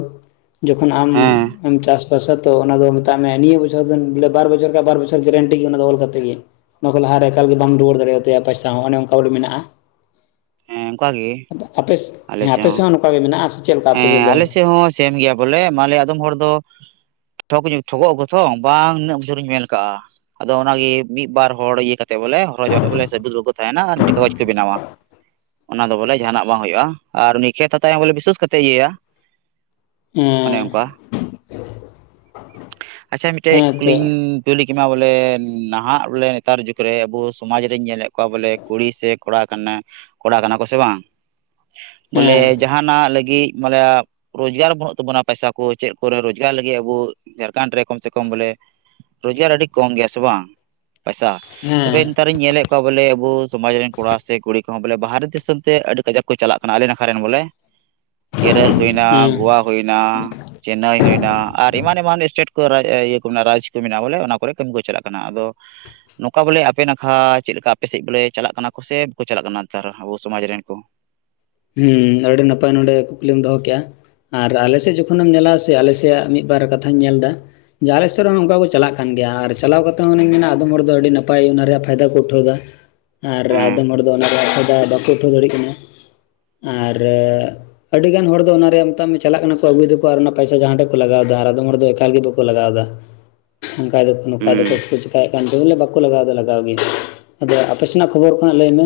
left: ᱡᱚᱠᱷᱚᱱ
right: ᱦᱮᱸ
left: ᱟᱢ ᱪᱟᱥ ᱯᱨᱚᱥᱛᱚ ᱚᱱᱟ ᱫᱚ ᱢᱮᱛᱟᱜ ᱢᱮ, ᱱᱤᱭᱟᱹ ᱵᱚᱪᱷᱚᱨ ᱵᱚᱞ ᱵᱟᱨ ᱵᱚᱪᱷᱚᱨ ᱵᱟᱨ ᱵᱚᱪᱷᱚᱨ ᱜᱮᱨᱮᱱᱴᱤ ᱜᱮ ᱚᱱᱟ ᱫᱚ ᱚᱞ ᱠᱟᱛᱮ ᱜᱮ᱾ ᱱᱚᱣᱟ ᱠᱚ ᱞᱟᱦᱟᱨᱮ ᱮᱠᱟᱞᱮᱢ ᱨᱩᱣᱟᱹᱲ ᱫᱟᱲᱮᱭᱟᱛᱟᱭᱟ ᱯᱚᱭᱥᱟ ᱦᱚᱸ, ᱚᱱᱮ ᱚᱱᱠᱟ ᱵᱚᱞᱮ ᱢᱮᱱᱟᱜᱼᱟ᱾
right: ᱦᱮᱸ ᱚᱱᱠᱟ ᱜᱮ
left: ᱟᱫᱚ ᱟᱯᱮ
right: ᱟᱞᱮ
left: ᱦᱮᱸ
right: ᱥᱮᱫ
left: ᱟᱯᱮᱥᱮᱫ ᱦᱚᱸ ᱱᱚᱝᱠᱟ ᱜᱮ ᱢᱮᱱᱟᱜᱼᱟ᱾ᱥᱮ ᱪᱮᱫᱠᱟ ᱟᱯᱮ ᱥᱮᱫ
right: ᱦᱮᱸ
left: ᱫᱚ?
right: ᱟᱞᱮ ᱦᱚᱸ ᱥᱮᱢ ᱜᱮᱭᱟ ᱵᱚᱞᱮ ᱢᱞᱮ ᱟᱫᱚᱢ ᱦᱚᱲ ᱫᱚ ᱴᱷᱚᱠᱚᱜ ᱴᱷᱚᱜᱚ ᱛᱚ ᱵᱟᱝ ᱱᱤᱱᱟᱹᱜ ᱩᱚᱪᱷᱚᱨᱤᱧ ᱢᱮᱱ ᱠᱟᱜᱼᱟ᱾ ᱟᱫᱚ ᱚᱱᱟᱜᱮ ᱢᱤᱫ ᱵᱟᱨ ᱦᱚᱲ ᱤᱭᱟᱹ ᱠᱟᱛᱮ ᱵᱚᱞᱮ ᱦᱚᱲ ᱡᱟ ᱵᱚᱞᱮ ᱥᱟᱹᱵᱩᱛ ᱵᱟᱠᱚ ᱛᱟᱦᱮᱱᱟ ᱟᱨ ᱢᱤᱫᱴᱮᱱ ᱠᱟᱜᱚᱡᱽ ᱠᱚ ᱵᱮᱱᱟᱣᱟ᱾ ᱚᱱᱟ ᱫᱚ ᱵᱚᱞᱮ ᱡᱟᱦᱟᱱᱟᱜ ᱵᱟᱝ ᱦᱩᱭᱩᱜᱼᱟ᱾ ᱟᱨ ᱩᱱᱤ ᱠᱷᱮᱛ ᱦᱟᱛ ᱦᱚᱸ ᱵᱚᱞᱮ ᱵᱤᱥᱮᱥ ᱠᱟᱛᱮᱫ ᱤᱭᱟᱹᱭᱟ ᱚᱱᱮ
left: ᱦᱮᱸ
right: ᱚᱱᱠᱟ ᱟᱪᱪᱷᱟ ᱢᱤᱫᱴᱮᱡ
left: ᱦᱮᱸ ᱮᱱᱛᱮᱫ
right: ᱠᱩᱠᱞᱤᱧ ᱠᱮᱢᱟ ᱵᱚᱞᱮ ᱱᱟᱦᱟᱜ ᱵᱚᱞᱮ ᱱᱮᱛᱟᱨ ᱡᱩᱜᱽ ᱨᱮ ᱟᱵᱚ ᱥᱚᱢᱟᱡᱽ ᱨᱮᱧ ᱧᱮᱞᱮᱫ ᱠᱚᱣᱟ ᱵᱚᱞᱮ ᱠᱩᱲᱤ ᱥᱮ ᱠᱚᱲᱟ ᱠᱟᱱᱟ ᱠᱚᱲᱟ ᱠᱟᱱᱟ ᱠᱚ ᱥᱮ ᱵᱟᱝ
left: ᱦᱮᱸ
right: ᱵᱚᱞᱮ ᱡᱟᱦᱟᱱᱟᱜ ᱞᱟᱹᱜᱤᱫ ᱜᱮ ᱢᱟᱱᱮ ᱨᱳᱡᱽᱜᱟᱨ ᱵᱟᱹᱱᱩᱜ ᱛᱟᱵᱚᱱᱟ ᱯᱚᱭᱥᱟ ᱠᱚ ᱪᱮᱫ ᱠᱚᱨᱮ ᱨᱚᱡᱽᱜᱟᱨ ᱞᱟᱹᱜᱤᱫ ᱟᱵᱚ ᱡᱷᱟᱲᱠᱷᱚᱸᱰ ᱨᱮ ᱠᱚᱢ ᱥᱮ ᱠᱚᱢ ᱵᱚᱞᱮ ᱨᱳᱡᱽᱜᱟᱨ ᱟᱹᱰᱤ ᱠᱚᱢ ᱜᱮᱭᱟ ᱥᱮ ᱵᱟᱝ ᱯᱚᱭᱥᱟ
left: ᱦᱮᱸ
right: ᱛᱚᱵᱮ ᱱᱮᱛᱟᱨ ᱤᱧ ᱧᱮᱞᱮᱫ ᱠᱚᱣᱟ ᱵᱚᱞᱮ ᱟᱵᱚ ᱥᱚᱢᱟᱡᱽ ᱨᱮᱱ ᱠᱚᱲᱟ ᱥᱮ ᱠᱩᱲᱤ ᱠᱚᱦᱚᱸ ᱵᱚᱞᱮ ᱵᱟᱨᱦᱮ ᱫᱤᱥᱚᱢ ᱛᱮ ᱟᱹᱰᱤ ᱠᱟᱡᱟᱠ ᱠᱚ ᱪᱟᱞᱟᱜ ᱠᱟᱱᱟ ᱟᱞᱮ ᱱᱟᱠᱷᱟ ᱨᱮᱱ ᱵᱚᱞᱮ᱾ ᱠᱮᱨᱚᱞ ᱦᱩᱭᱱᱟ,
left: ᱦᱮᱸ
right: ᱜᱳᱣᱟ ᱦᱩᱭᱱᱟ ᱪᱮᱱᱱᱟᱭ ᱦᱩᱭᱱᱟ ᱟᱨ ᱮᱢᱟᱱ, ᱮᱢᱟᱱ ᱮᱥᱴᱮᱴ ᱠᱚ ᱤᱭᱟᱹ ᱠᱚ ᱢᱮᱱᱟᱜᱼᱟ, ᱨᱟᱡᱽ ᱠᱚ ᱢᱮᱱᱟᱜᱼᱟ ᱵᱚᱞᱮ ᱚᱱᱟ ᱠᱚᱨᱮᱜ ᱠᱟᱹᱢᱤ ᱠᱚ ᱪᱟᱞᱟᱜ ᱠᱟᱱᱟ᱾ᱟᱫᱚ ᱱᱚᱝᱠᱟ ᱵᱚᱞᱮ ᱟᱯᱮ ᱱᱟᱠᱷᱟ ᱪᱮᱫ ᱞᱮᱠᱟ ᱟᱯᱮᱥᱮᱫ ᱵᱚᱞᱮ ᱪᱟᱞᱟᱜ ᱠᱟᱱᱟ ᱠᱚ ᱥᱮ ᱵᱟᱠᱚ ᱪᱟᱞᱟᱜ ᱠᱟᱱᱟ ᱱᱮᱛᱟᱨ ᱟᱵᱚ ᱥᱚᱢᱟᱡᱽ ᱨᱮᱱ ᱠᱚ
left: ᱦᱮᱸ᱾ᱟᱹᱰᱤ ᱱᱟᱯᱟᱭ ᱱᱚᱰᱮ ᱠᱩᱠᱞᱤᱢ ᱫᱚᱦᱚ ᱠᱮᱜᱼᱟ ᱟᱨ ᱟᱞᱮ ᱥᱮᱫ ᱡᱚᱠᱷᱚᱱᱮᱢ ᱧᱮᱞᱟ ᱥᱮ ᱟᱞᱮ ᱥᱮᱭᱟᱜ ᱢᱤᱫᱵᱟᱨ ᱠᱟᱛᱷᱟᱧ ᱧᱮᱞ ᱫᱟ ᱡᱟᱦᱟᱸᱞᱮ ᱥᱮᱫ ᱨᱮ ᱦᱚᱸ ᱚᱱᱠᱟ ᱠᱚ ᱪᱟᱞᱟᱜ ᱠᱟᱱ ᱜᱮᱭᱟ ᱟᱨ ᱪᱟᱞᱟᱣ ᱠᱟᱛᱮ ᱦᱚᱸᱧ ᱢᱮᱱᱟ ᱟᱫᱚᱢ ᱦᱚᱲ ᱫᱚ ᱟᱹᱰᱤ ᱱᱟᱯᱟᱭ ᱚᱱᱟ ᱨᱮᱭᱟᱜ ᱯᱷᱟᱭᱫᱟ ᱠᱚ ᱩᱴᱷᱟᱹᱣ ᱫᱟ ᱟᱨ
right: ᱦᱮᱸ
left: ᱟᱫᱚᱢ ᱦᱚᱲ ᱫᱚ ᱚᱱᱟᱨᱮ ᱯᱷᱟᱭᱫᱟ ᱵᱟᱠᱚ ᱩᱴᱷᱟᱹᱣ ᱫᱟᱲᱮᱜ ᱠᱟᱱᱟ᱾ ᱟᱨ ᱟᱹᱰᱤ ᱜᱟᱱ ᱦᱚᱲ ᱫᱚ ᱚᱱᱟᱨᱮ ᱢᱮᱛᱟᱜ ᱪᱟᱞᱟᱜ ᱠᱟᱱᱟ ᱠᱚ ᱟᱹᱜᱩᱭᱮᱫᱟᱠᱚ ᱟᱨ ᱚᱱᱟ ᱯᱚᱭᱥᱟ ᱡᱟᱦᱟᱸᱴᱷᱮᱱ ᱠᱚ ᱞᱟᱜᱟᱣ ᱫᱟ ᱟᱨ ᱟᱫᱚᱢ ᱦᱚᱲ ᱫᱚ ᱮᱠᱟᱞ ᱜᱮ ᱵᱟᱠᱚ ᱞᱟᱜᱟᱣ ᱫᱟ᱾
right: *inaudible*
left: ᱱᱚᱝᱠᱟ ᱫᱚᱠᱚ ᱱᱚᱝᱠᱟ ᱫᱚᱠᱚ
right: ᱦᱩᱸ
left: ᱠᱷᱩᱡᱼᱟ ᱪᱮᱠᱟᱭᱮᱫ ᱠᱟᱱ ᱫᱚ ᱵᱚᱞᱮ ᱵᱟᱠᱚ ᱞᱟᱜᱟᱣ ᱞᱟᱜᱟᱣ ᱜᱮ᱾ ᱟᱫᱚ ᱟᱯᱮᱥᱮᱱᱟᱜ ᱠᱷᱚᱵᱚᱨ ᱠᱚ ᱦᱟᱸᱜ ᱞᱟᱹᱭ ᱢᱮ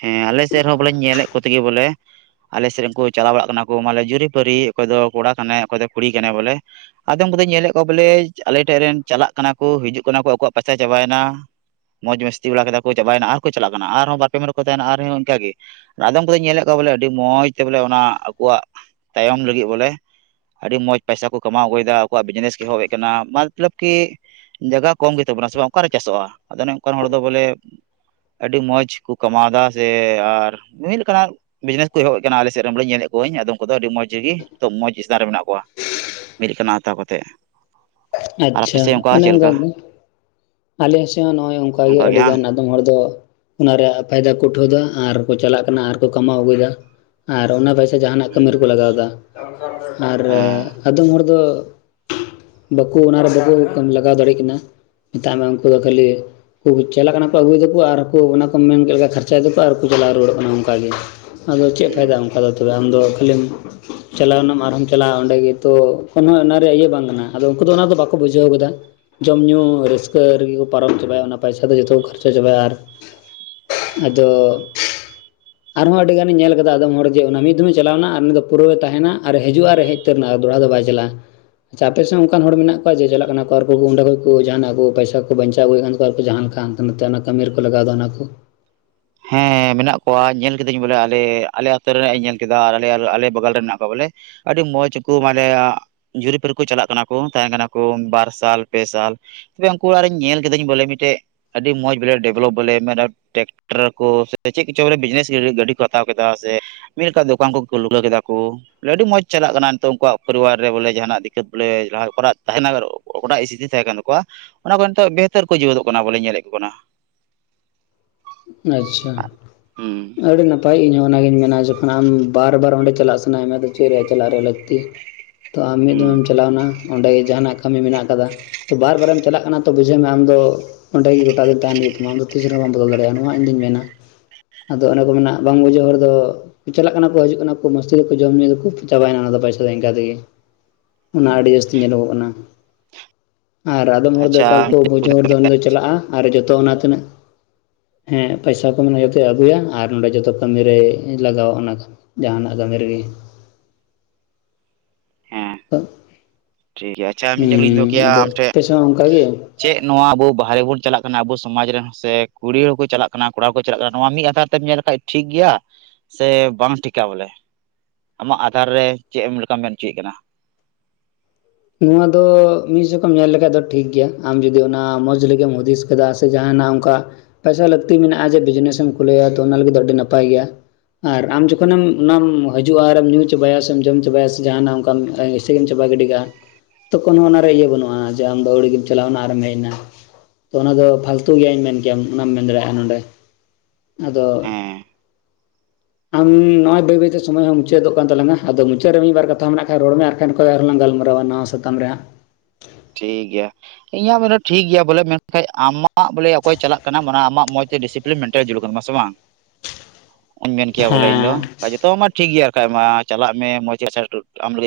right: ᱦᱮᱸ ᱟᱞᱮᱥᱮᱫ ᱨᱮᱦᱚᱸ ᱵᱚᱞᱮᱧ ᱧᱮᱞᱮᱫ ᱠᱚ ᱛᱮᱜᱮ ᱵᱚᱞᱮ ᱟᱞᱮ ᱥᱮᱫ ᱨᱮᱱ ᱠᱚ ᱪᱟᱞᱟᱣ ᱵᱟᱲᱟᱜ ᱠᱟᱱᱟ ᱠᱚ ᱢᱟᱱᱮ ᱡᱩᱨᱤᱯᱟᱹᱨᱤ ᱚᱠᱚᱭ ᱫᱚ ᱠᱚᱲᱟ ᱠᱟᱱᱟᱭ ᱚᱠᱚᱭ ᱫᱚ ᱠᱩᱲᱤ ᱠᱟᱱᱟᱭ ᱵᱚᱞᱮ ᱟᱫᱚᱢ ᱠᱚᱫᱚ ᱧᱮᱞᱮᱫ ᱠᱚᱣᱟ ᱵᱚᱞᱮ ᱟᱞᱮ ᱴᱷᱮᱱ ᱨᱮᱱ ᱪᱟᱞᱟᱜ ᱠᱟᱱᱟ ᱠᱚ ᱦᱤᱡᱩᱜ ᱠᱟᱱᱟ ᱠᱚ ᱟᱠᱚᱣᱟᱜ ᱯᱟᱭᱥᱟ ᱪᱟᱵᱟᱭ ᱱᱟ ᱢᱚᱡᱽ ᱢᱟᱥᱛᱤ ᱵᱟᱲᱟ ᱠᱮᱫᱟ ᱠᱚ ᱪᱟᱵᱟᱭ ᱱᱟ ᱟᱨ ᱠᱚ ᱪᱟᱞᱟᱜ ᱠᱟᱱᱟ ᱟᱨ ᱦᱚ ᱵᱟᱨ ᱯᱮ ᱢᱟ ᱠᱚ ᱛᱟᱦᱮᱱᱟ ᱟᱨᱦᱚ ᱚᱱᱠᱟᱜᱮ ᱟᱫᱚᱢ ᱠᱚᱫᱚᱧ ᱧᱮᱞᱮᱫ ᱠᱚᱣᱟ ᱵᱚᱞᱮ ᱟᱹᱰᱤ ᱢᱚᱸᱡᱽ ᱛᱮ ᱵᱚᱞᱮ ᱚᱱᱟ ᱟᱠᱚᱣᱟᱜ ᱛᱟᱭᱚᱢ ᱞᱟᱹᱜᱤᱫ ᱵᱚᱞᱮ ᱟᱹᱰᱤ ᱢᱚᱡᱽ ᱯᱚᱭᱥᱟ ᱠᱚ ᱠᱟᱢᱟᱣ ᱟᱹᱜᱩᱭᱮᱫᱟ ᱟᱠᱚᱣᱟᱜ ᱵᱤᱡᱽᱱᱮᱥ ᱮᱦᱚᱵᱮᱫ ᱠᱟᱱᱟ ᱢᱟᱛᱞᱟᱵ ᱠᱤ ᱡᱟᱭᱜᱟ ᱠᱚᱢ ᱜᱮᱛᱟ ᱵᱚᱱᱟ ᱥᱮ ᱵᱟᱝ ᱚᱠᱟᱨᱮ ᱪᱟᱥᱚᱜᱼᱟ? ᱟᱫᱚ ᱚᱱᱠᱟᱱ ᱦᱚᱲ ᱫᱚ ᱵᱚᱞᱮ ᱟᱹᱰᱤ ᱢᱚᱸᱡᱽ ᱠᱩ ᱠᱟᱢᱟᱣᱫᱟ ᱥᱮ ᱟᱨ ᱢᱤᱢᱤᱫ ᱞᱮᱠᱟᱱᱟᱜ ᱵᱤᱡᱽᱱᱮᱥ ᱠᱚ ᱮᱦᱚᱵ ᱮᱫ ᱠᱟᱱᱟ᱾ᱟᱞᱮᱥᱮᱫ ᱨᱮᱱ ᱵᱚᱞᱮ ᱧᱮᱞᱮᱫ ᱠᱚᱣᱟᱧ ᱟᱫᱚᱢ ᱠᱚᱫᱚ ᱟᱹᱰᱤ ᱢᱚᱸᱡᱽ ᱜᱮᱜᱚ ᱮᱠᱫᱚᱢ ᱢᱚᱸᱡᱽ ᱮᱥᱛᱷᱟᱱ ᱨᱮ ᱢᱮᱱᱟᱜ ᱠᱚᱣᱟ᱾ ᱢᱤᱫ ᱞᱮᱠᱟᱱᱟᱜ ᱦᱟᱛᱟᱣ ᱠᱟᱛᱮ
left: ᱟᱪᱪᱷᱟ ᱚᱱᱮ ᱚᱱᱠᱟ ᱜᱮ ᱟᱞᱮ ᱥᱮᱫ ᱦᱚᱸ ᱱᱚᱜ- ᱚᱭ ᱚᱱᱠᱟᱜᱮ
right: ᱚᱱᱠᱟ ᱜᱮ
left: ᱟᱹᱰᱤ
right: ᱵᱟᱝ
left: ᱜᱟᱱ ᱟᱫᱚᱢ ᱦᱚᱲ ᱫᱚ ᱚᱱᱟ ᱨᱮᱭᱟᱜ ᱯᱷᱟᱭᱫᱟ ᱠᱚ ᱩᱴᱷᱟᱹᱣᱫᱟ ᱟᱨᱠᱚ ᱪᱟᱞᱟᱜ ᱠᱟᱱᱟ ᱟᱨ ᱠᱚ ᱠᱟᱢᱟᱣ ᱟᱹᱜᱩᱭ ᱫᱟ᱾ ᱟᱨ ᱚᱱᱟ ᱯᱚᱭᱥᱟ ᱡᱟᱦᱟᱱᱟᱜ ᱠᱟᱹᱢᱤ
right: ᱦᱮᱸ
left: ᱨᱮᱠᱚ ᱞᱟᱜᱟᱣ ᱫᱟ ᱟᱨ ᱟᱫᱚᱢ ᱦᱚᱲ ᱫᱚ ᱵᱟᱠᱚ ᱚᱱᱟᱨᱮ ᱵᱟᱠᱚ ᱞᱟᱜᱟᱣ ᱫᱟᱲᱮᱜ ᱠᱟᱱᱟ᱾ ᱢᱮᱛᱟᱜ ᱢᱮ ᱩᱱᱠᱩ ᱫᱚ ᱠᱷᱟᱹᱞᱤ ᱠᱩ ᱪᱟᱞᱟ ᱠᱟᱱᱟ ᱠᱚ ᱟᱜᱩᱭ ᱫᱟᱠᱚ ᱟᱨ ᱠᱚ ᱚᱱᱟ ᱠᱚ ᱢᱮᱱ ᱠᱮᱫ ᱞᱮᱠᱟ ᱠᱷᱟᱨᱪᱟᱭ ᱮᱫᱟᱠᱚ ᱟᱨᱠᱚ ᱪᱟᱞᱟᱣ ᱨᱩᱣᱟᱹᱲᱚᱜ ᱠᱟᱱᱟ ᱚᱱᱠᱟᱜ ᱜᱮ ᱟᱫᱚ ᱪᱮᱫ
right: ᱦᱮᱸ
left: ᱯᱷᱟᱭᱫᱟ ᱚᱱᱠᱟ ᱫᱚ ᱛᱚᱵᱮ ᱟᱢᱫᱚ ᱠᱷᱟᱹᱞᱤᱢ ᱪᱟᱞᱟᱣᱱᱟ ᱟᱨᱦᱚᱢ ᱪᱟᱞᱟᱜᱼᱟ ᱚᱸᱰᱮ ᱜᱮ ᱛᱚ ᱠᱚᱱᱚ ᱮᱱᱟ ᱨᱮᱭᱟᱜ ᱤᱭᱟᱹ ᱵᱟᱝ ᱠᱟᱱᱟ ᱟᱫᱚ ᱩᱱᱠᱩ ᱫᱚ ᱚᱱᱟ ᱫᱚ ᱵᱟᱠᱚ ᱵᱩᱡᱷᱟᱹᱣ ᱠᱟᱫᱟ ᱡᱚᱢ ᱧᱩ ᱨᱟᱹᱥᱠᱟᱹ ᱨᱮᱜᱮ ᱠᱚ ᱯᱟᱨᱚᱢ ᱪᱟᱵᱟᱭᱟ ᱚᱱᱟ ᱯᱟᱭᱥᱟ ᱫᱚ ᱡᱚᱛᱚ ᱠᱚ ᱠᱷᱚᱨᱪᱟ ᱪᱟᱵᱟᱭᱟ ᱟᱨ ᱟᱫᱚ ᱟᱨᱦᱚᱸ ᱟᱹᱰᱤ ᱜᱟᱱᱤᱧ ᱧᱮᱞ ᱠᱟᱫᱟ ᱟᱫᱚᱢ ᱦᱚᱲ ᱡᱮ ᱚᱱᱮ ᱢᱤᱫ ᱫᱷᱚᱢ ᱮ ᱪᱟᱞᱟᱣ ᱮᱱᱟ ᱟᱨ ᱩᱱᱤ ᱫᱚ ᱯᱩᱨᱟᱹ ᱛᱟᱦᱮᱱᱟ ᱟᱨ ᱦᱤᱡᱩᱜ ᱟᱨ ᱦᱮᱡ *inaudible* ᱫᱚᱲᱦᱟ ᱫᱚ ᱵᱟᱭ ᱪᱟᱞᱟᱜ-ᱟ ᱟᱯᱮ ᱥᱮ ᱚᱱᱠᱟᱱ ᱦᱚᱲ ᱢᱮᱱᱟᱜ ᱠᱚᱣᱟ ᱡᱮ ᱪᱟᱞᱟᱜ ᱠᱟᱱᱟ ᱠᱚ ᱟᱨᱠᱚ *unintelligible* ᱠᱚ ᱡᱟᱦᱟᱱᱟᱜ ᱠᱚ ᱯᱟᱭᱥᱟ ᱠᱚ ᱵᱟᱧᱪᱟᱣ ᱟᱹᱜᱩᱭᱮᱫ ᱠᱟᱱ ᱛᱟᱠᱚᱣᱟ ᱟᱨᱠᱚ ᱡᱟᱦ ᱞᱮᱠᱟᱱ ᱱᱚᱛᱮ ᱚᱱᱟ ᱠᱟᱹᱢᱤ ᱨᱮᱠᱚ ᱞᱟᱜᱟᱣ ᱫᱟ ᱚᱱᱟ ᱠᱚ
right: ᱦᱮᱸ ᱢᱮᱱᱟᱜ ᱠᱚᱣᱟ ᱧᱮᱞ ᱠᱤᱫᱟᱹᱧ ᱵᱚᱞᱮ ᱟᱞᱮ ᱟᱞᱮ ᱟᱛᱳ ᱨᱮᱱᱟᱜ ᱤᱧ ᱧᱮᱞ ᱠᱮᱫᱟ ᱟᱞᱮ ᱵᱟᱜᱟᱞ ᱨᱮ ᱢᱮᱱᱟᱜ ᱠᱚᱣᱟ ᱵᱚᱞᱮ ᱟᱹᱰᱤ ᱢᱚᱸᱡᱽ ᱠᱚ ᱢᱟᱞᱮᱭᱟ ᱡᱩᱨᱤᱯᱟᱨᱤ ᱠᱚ ᱪᱟᱞᱟᱜ ᱠᱟᱱᱟ ᱠᱚ ᱛᱟᱦᱮᱱ ᱠᱟᱱᱟ ᱠᱚ ᱵᱟᱨ ᱥᱟᱞ ᱯᱮ ᱥᱟᱞ ᱛᱚᱵᱮ ᱩᱱᱠᱩ ᱚᱲᱟᱜ ᱨᱮ ᱧᱮᱞ ᱠᱤᱫᱟᱹᱧ ᱵᱚᱞᱮ ᱢᱤᱫᱴᱮᱡ ᱟᱹᱰᱤ ᱢᱚᱸᱡᱽ ᱵᱚᱞᱮ ᱰᱮᱵᱷᱞᱚᱯ ᱵᱚᱞᱮ ᱴᱨᱟᱠ ᱠᱚ ᱥᱮ ᱪᱮᱫ ᱠᱚᱪᱚ ᱵᱤᱡᱽᱱᱮᱥ ᱜᱟᱹᱰᱤ ᱠᱚ ᱦᱟᱛᱟᱣ ᱠᱮᱫᱟ ᱥᱮ ᱢᱤᱫ ᱞᱮᱠᱟ ᱫᱚᱠᱟᱱ ᱠᱚ *inaudible* ᱠᱮᱫᱟ ᱠᱚ ᱵᱚᱞᱮ ᱟᱹᱰᱤ ᱢᱚᱡᱽ ᱪᱟᱞᱟᱜ ᱠᱟᱱᱟ ᱱᱤᱛᱚᱜ ᱩᱱᱠᱩᱣᱟᱜ ᱯᱚᱨᱤᱵᱟᱨ ᱨᱮ ᱵᱚᱞᱮ ᱡᱟᱦᱟᱱᱟᱜ ᱫᱤᱠᱟᱹᱛ ᱵᱚᱞᱮ *inaudible* ᱚᱠᱟᱴᱟᱜ ᱤᱥ ᱛᱷᱤᱫᱤ ᱛᱟᱦᱮᱸ ᱠᱟᱱ ᱛᱟᱠᱚᱣᱟ ᱚᱱᱟ ᱠᱚ ᱱᱤᱛᱚᱜ ᱵᱮᱦᱛᱟᱨ ᱠᱚ *unintelligible* ᱟᱟ ᱧᱮᱞᱮᱫ ᱠᱚ ᱠᱟᱱᱟ
left: ᱟᱪᱪᱷᱟ
right: ᱦᱩᱸ
left: ᱟᱹᱰᱤ ᱱᱟᱯ ᱛᱚ ᱤᱧ ᱦᱚ ᱚᱱᱟᱜᱤᱧ ᱢᱮᱱᱟ ᱡᱚᱠᱷᱚᱱ ᱟᱢ ᱵᱟᱨ ᱵᱟᱨ ᱚᱸᱰᱮ ᱪᱟᱞᱟᱜ ᱥᱟᱱᱟᱭᱮᱫ ᱢᱮᱭᱟ ᱟᱫᱚ ᱪᱮᱫ ᱨᱮᱭᱟᱜ ᱪᱟᱞᱟᱜ ᱨᱮᱭᱟᱜ ᱞᱟᱹᱠᱛᱤ ᱛᱚ ᱟᱢ ᱢᱤᱫ ᱫᱤᱱ
right: ᱦᱩᱸ
left: ᱮᱢ ᱪᱟᱞᱟᱣ ᱮᱱᱟ ᱚᱸᱰᱮ ᱡᱟᱦᱟ ᱱᱟᱜ ᱠᱟᱢᱤ ᱢᱮᱱᱟᱜ ᱟᱠᱟᱫᱟ ᱛᱚ ᱵᱟᱨ ᱵᱟᱨᱮᱢ ᱪᱟᱞᱟᱜ ᱠᱟᱱᱟ ᱛᱚ ᱵᱩᱡᱷᱟᱹᱣ ᱢᱮ ᱟᱢ ᱫᱚ ᱚᱸᱰᱮ ᱜᱮ ᱜᱚᱴᱟ ᱫᱤᱱ ᱛᱟᱦᱮᱱ ᱦᱩᱭᱩᱜ ᱛᱟᱢᱟ ᱟᱫᱚ ᱛᱤᱥ ᱨᱮᱦᱚ ᱵᱟᱢ ᱵᱚᱫᱚᱞ ᱫᱟᱲᱮᱭᱟᱜ ᱱᱚᱣᱟ ᱤᱧᱫᱩᱧ ᱢᱮᱱᱟ ᱟᱫᱚ ᱚᱱᱮ ᱠᱚ ᱢᱮᱱᱟ ᱵᱟᱝ ᱵᱩᱡᱷᱟᱹᱜ ᱦᱚᱲ ᱫᱚ ᱪᱟᱞᱟᱜ ᱠᱟᱱᱟ ᱠᱚ ᱦᱤᱡᱩᱜ ᱠᱟᱱᱟ ᱠᱚ ᱢᱟᱥᱛᱤ ᱫᱟᱠᱚ ᱡᱚᱢ ᱧᱩᱩ ᱫᱟᱠᱚ ᱪᱟᱵᱟᱭᱮᱱᱟ ᱚᱱᱟ ᱫᱚ ᱯᱚᱭᱥᱟ ᱫᱚ ᱤᱱᱠᱟ ᱛᱮᱜᱮ ᱚᱱᱟ
right: ᱦᱩᱸ
left: ᱟᱹᱰᱤ ᱡᱟᱹᱥᱛᱤ ᱧᱮᱞᱚᱜᱚᱜ ᱠᱟᱱᱟ ᱟᱨ ᱟᱫᱚᱢ ᱦᱚᱲ ᱫᱚ *unintelligible*
right: ᱟᱪᱪᱷᱟ
left: ᱪᱟᱞᱟᱜᱼᱟ ᱟᱨ ᱡᱚᱛᱚ ᱚᱱᱟ ᱛᱤᱱᱟᱹᱜ ᱦᱮᱸ ᱯᱚᱭᱥᱟ ᱠᱚ ᱢᱟᱱᱮ ᱡᱟᱛᱮ ᱟᱹᱜᱩᱭᱟ ᱟᱨ ᱱᱚᱰᱮ ᱡᱚᱛᱚ ᱠᱟᱹᱢᱤᱨᱮ ᱞᱟᱜᱟᱣᱟ ᱚᱱᱟ ᱡᱟᱦᱟᱱᱟᱜ ᱠᱟᱹᱢᱤ ᱨᱮᱜᱮ
right: ᱦᱮᱸ ᱴᱷᱤᱠ ᱜᱮᱭᱟ ᱟᱪᱪᱷᱟ
left: ᱦᱩᱸ
right: ᱢᱤᱫᱴᱮᱡ ᱠᱩᱠᱞᱤᱧ ᱫᱚᱦᱚ ᱠᱮᱭᱟ
left: ᱟᱫᱚ
right: ᱟᱢ ᱴᱷᱮᱡ
left: ᱟᱯᱮᱥᱮᱫ ᱦᱚ ᱚᱱᱠᱟᱜᱮ
right: ᱪᱮᱫ ᱱᱚᱣᱟ ᱟᱵᱚ ᱵᱟᱦᱨᱮ ᱵᱚᱱ ᱪᱟᱞᱟᱜ ᱠᱟᱱᱟ ᱟᱵᱚ ᱥᱚᱢᱟᱡᱽ ᱨᱮᱱ ᱥᱮ ᱠᱩᱲᱤ ᱦᱚᱸᱠᱚ ᱪᱟᱞᱟᱜ ᱠᱟᱱᱟ ᱠᱚᱲᱟ ᱦᱚᱸᱠᱚ ᱪᱟᱞᱟᱜ ᱠᱟᱱᱟ ᱱᱚᱣᱟ ᱢᱤᱫ ᱟᱛᱷᱟᱨ ᱧᱮᱞ ᱞᱮᱠᱷᱟᱱ ᱴᱷᱤᱠ ᱜᱮᱭᱟ ᱥᱮ ᱵᱟᱝ ᱴᱷᱤᱠᱟ ᱵᱚᱞᱮ? ᱟᱢᱟᱜ ᱟᱫᱷᱟᱨ ᱨᱮ ᱪᱮᱫ ᱮᱢ ᱞᱮᱠᱟᱢ ᱢᱮᱱ ᱚᱪᱚᱭᱮᱫ ᱠᱟᱱᱟ?
left: ᱱᱚᱣᱟ ᱫᱚ ᱢᱤᱫ ᱥᱮᱫ ᱠᱷᱚᱱ ᱧᱮᱞ ᱞᱮᱠᱷᱟᱱ ᱫᱚ ᱴᱷᱤᱠᱜᱮᱭᱟ ᱟᱢ ᱡᱩᱚᱫᱤ ᱚᱱᱟ ᱢᱚᱸᱡᱽ ᱞᱟᱹᱜᱤᱫ ᱮᱢ ᱦᱩᱫᱤᱥ ᱪᱮᱫᱟᱜ ᱥᱮ ᱡᱟᱦᱱᱟᱜ ᱚᱱᱠᱟ ᱯᱚᱭᱥᱟ ᱞᱟᱹᱠᱛᱤ ᱢᱮᱱᱟᱜᱼᱟ ᱡᱮ ᱵᱤᱡᱽᱱᱮᱥ ᱮᱢ ᱠᱷᱩᱞᱟᱹᱭᱟ ᱛᱚ ᱚᱱᱟ ᱞᱟᱹᱜᱤᱫ ᱫᱚ ᱟᱹᱰᱤ ᱱᱟᱯᱟᱭ ᱜᱮᱭᱟ ᱟᱨ ᱟᱢ ᱡᱚᱠᱷᱚᱱᱮᱢ ᱚᱱᱟᱢ ᱦᱤᱡᱩᱜᱼᱟ ᱟᱨ ᱮᱢ ᱧᱩ ᱪᱟᱵᱟᱭᱟ ᱥᱮᱢ ᱡᱚᱢ ᱪᱟᱵᱟᱭᱟ ᱥᱮ ᱡᱟᱦᱟᱱᱟᱜ ᱚᱱᱠᱟᱢ ᱥᱮᱵᱤᱱ ᱪᱟᱵᱟ ᱜᱤᱰᱤᱠᱟᱜ-ᱟ ᱛᱚ ᱠᱳᱱᱳ ᱚᱱᱟᱨᱮ ᱤᱭᱟᱹ ᱵᱟᱹᱱᱩᱜᱼᱟ ᱡᱮ ᱟᱢᱫᱚ ᱟᱹᱣᱲᱤ ᱜᱮᱢ ᱪᱟᱞᱟᱣᱱᱟ ᱟᱨᱮᱢ ᱦᱮᱡ ᱮᱱᱟ ᱛᱚ ᱚᱱᱟ ᱫᱚ ᱯᱷᱟᱞᱛᱩ ᱜᱮᱭᱟᱧ ᱢᱮᱱ ᱠᱮᱭᱟ ᱚᱱᱟᱢ ᱢᱮᱱ ᱫᱟᱲᱮᱭᱟᱜᱼᱟ ᱱᱚᱰᱮ ᱟᱫᱚ
right: ᱦᱮᱸ
left: ᱟᱢ ᱱᱚᱜᱼᱚᱭ ᱵᱟᱹᱭ ᱵᱟᱹᱭᱛᱮ ᱥᱚᱢᱚᱭ ᱦᱚᱸ ᱢᱩᱪᱟᱹᱫᱚᱜ ᱠᱟᱱ ᱛᱟᱞᱟᱝᱟ ᱟᱫᱚ ᱢᱩᱪᱟᱹᱫ ᱨᱮ ᱢᱤᱫᱵᱟᱨ ᱢᱮᱱᱟᱜ ᱠᱷᱟᱱ ᱨᱚᱲ ᱢᱮ ᱟᱨᱠᱷᱟᱱ ᱟᱨᱚᱸᱞᱟᱝ ᱜᱟᱞᱢᱟᱨᱟᱣ *inaudible* ᱱᱟᱣᱟ ᱥᱟᱛᱟᱢ ᱨᱮ ᱦᱟᱜ
right: ᱴᱷᱤᱠ ᱜᱮᱭᱟ ᱤᱧ ᱟᱜ ᱵᱚᱞᱮ ᱴᱷᱤᱠ ᱜᱮᱭᱟ ᱵᱚᱞᱮ ᱢᱮ ᱠᱷᱟᱡ ᱟᱢᱟᱜ ᱵᱚᱞᱮ ᱚᱠᱚᱭ ᱪᱟᱞᱟᱜ ᱠᱟᱱᱟ ᱢᱟᱱᱮ ᱟᱢᱟᱜ ᱢᱚᱸᱡᱽ ᱛᱮ ᱰᱮᱥᱤᱯᱞᱤᱱ ᱢᱮᱱᱴᱮᱱ ᱡᱟᱹᱨᱩᱲ ᱠᱟᱱᱟ ᱥᱮ ᱵᱟᱝ? ᱱᱚᱜᱧ ᱢᱮᱱ ᱠᱮᱭᱟ ᱵᱚᱞᱮ ᱤᱧ ᱫᱚ
left: ᱦᱮᱸ
right: ᱡᱚᱛᱚ ᱢᱟ ᱴᱷᱤᱠ ᱜᱮᱭᱟ ᱟᱨᱠᱟᱡ ᱢᱟ ᱪᱟᱞᱟᱜ ᱢᱮ ᱢᱚᱡᱽ ᱜᱮ ᱟᱢ ᱞᱟᱹᱜᱤᱫ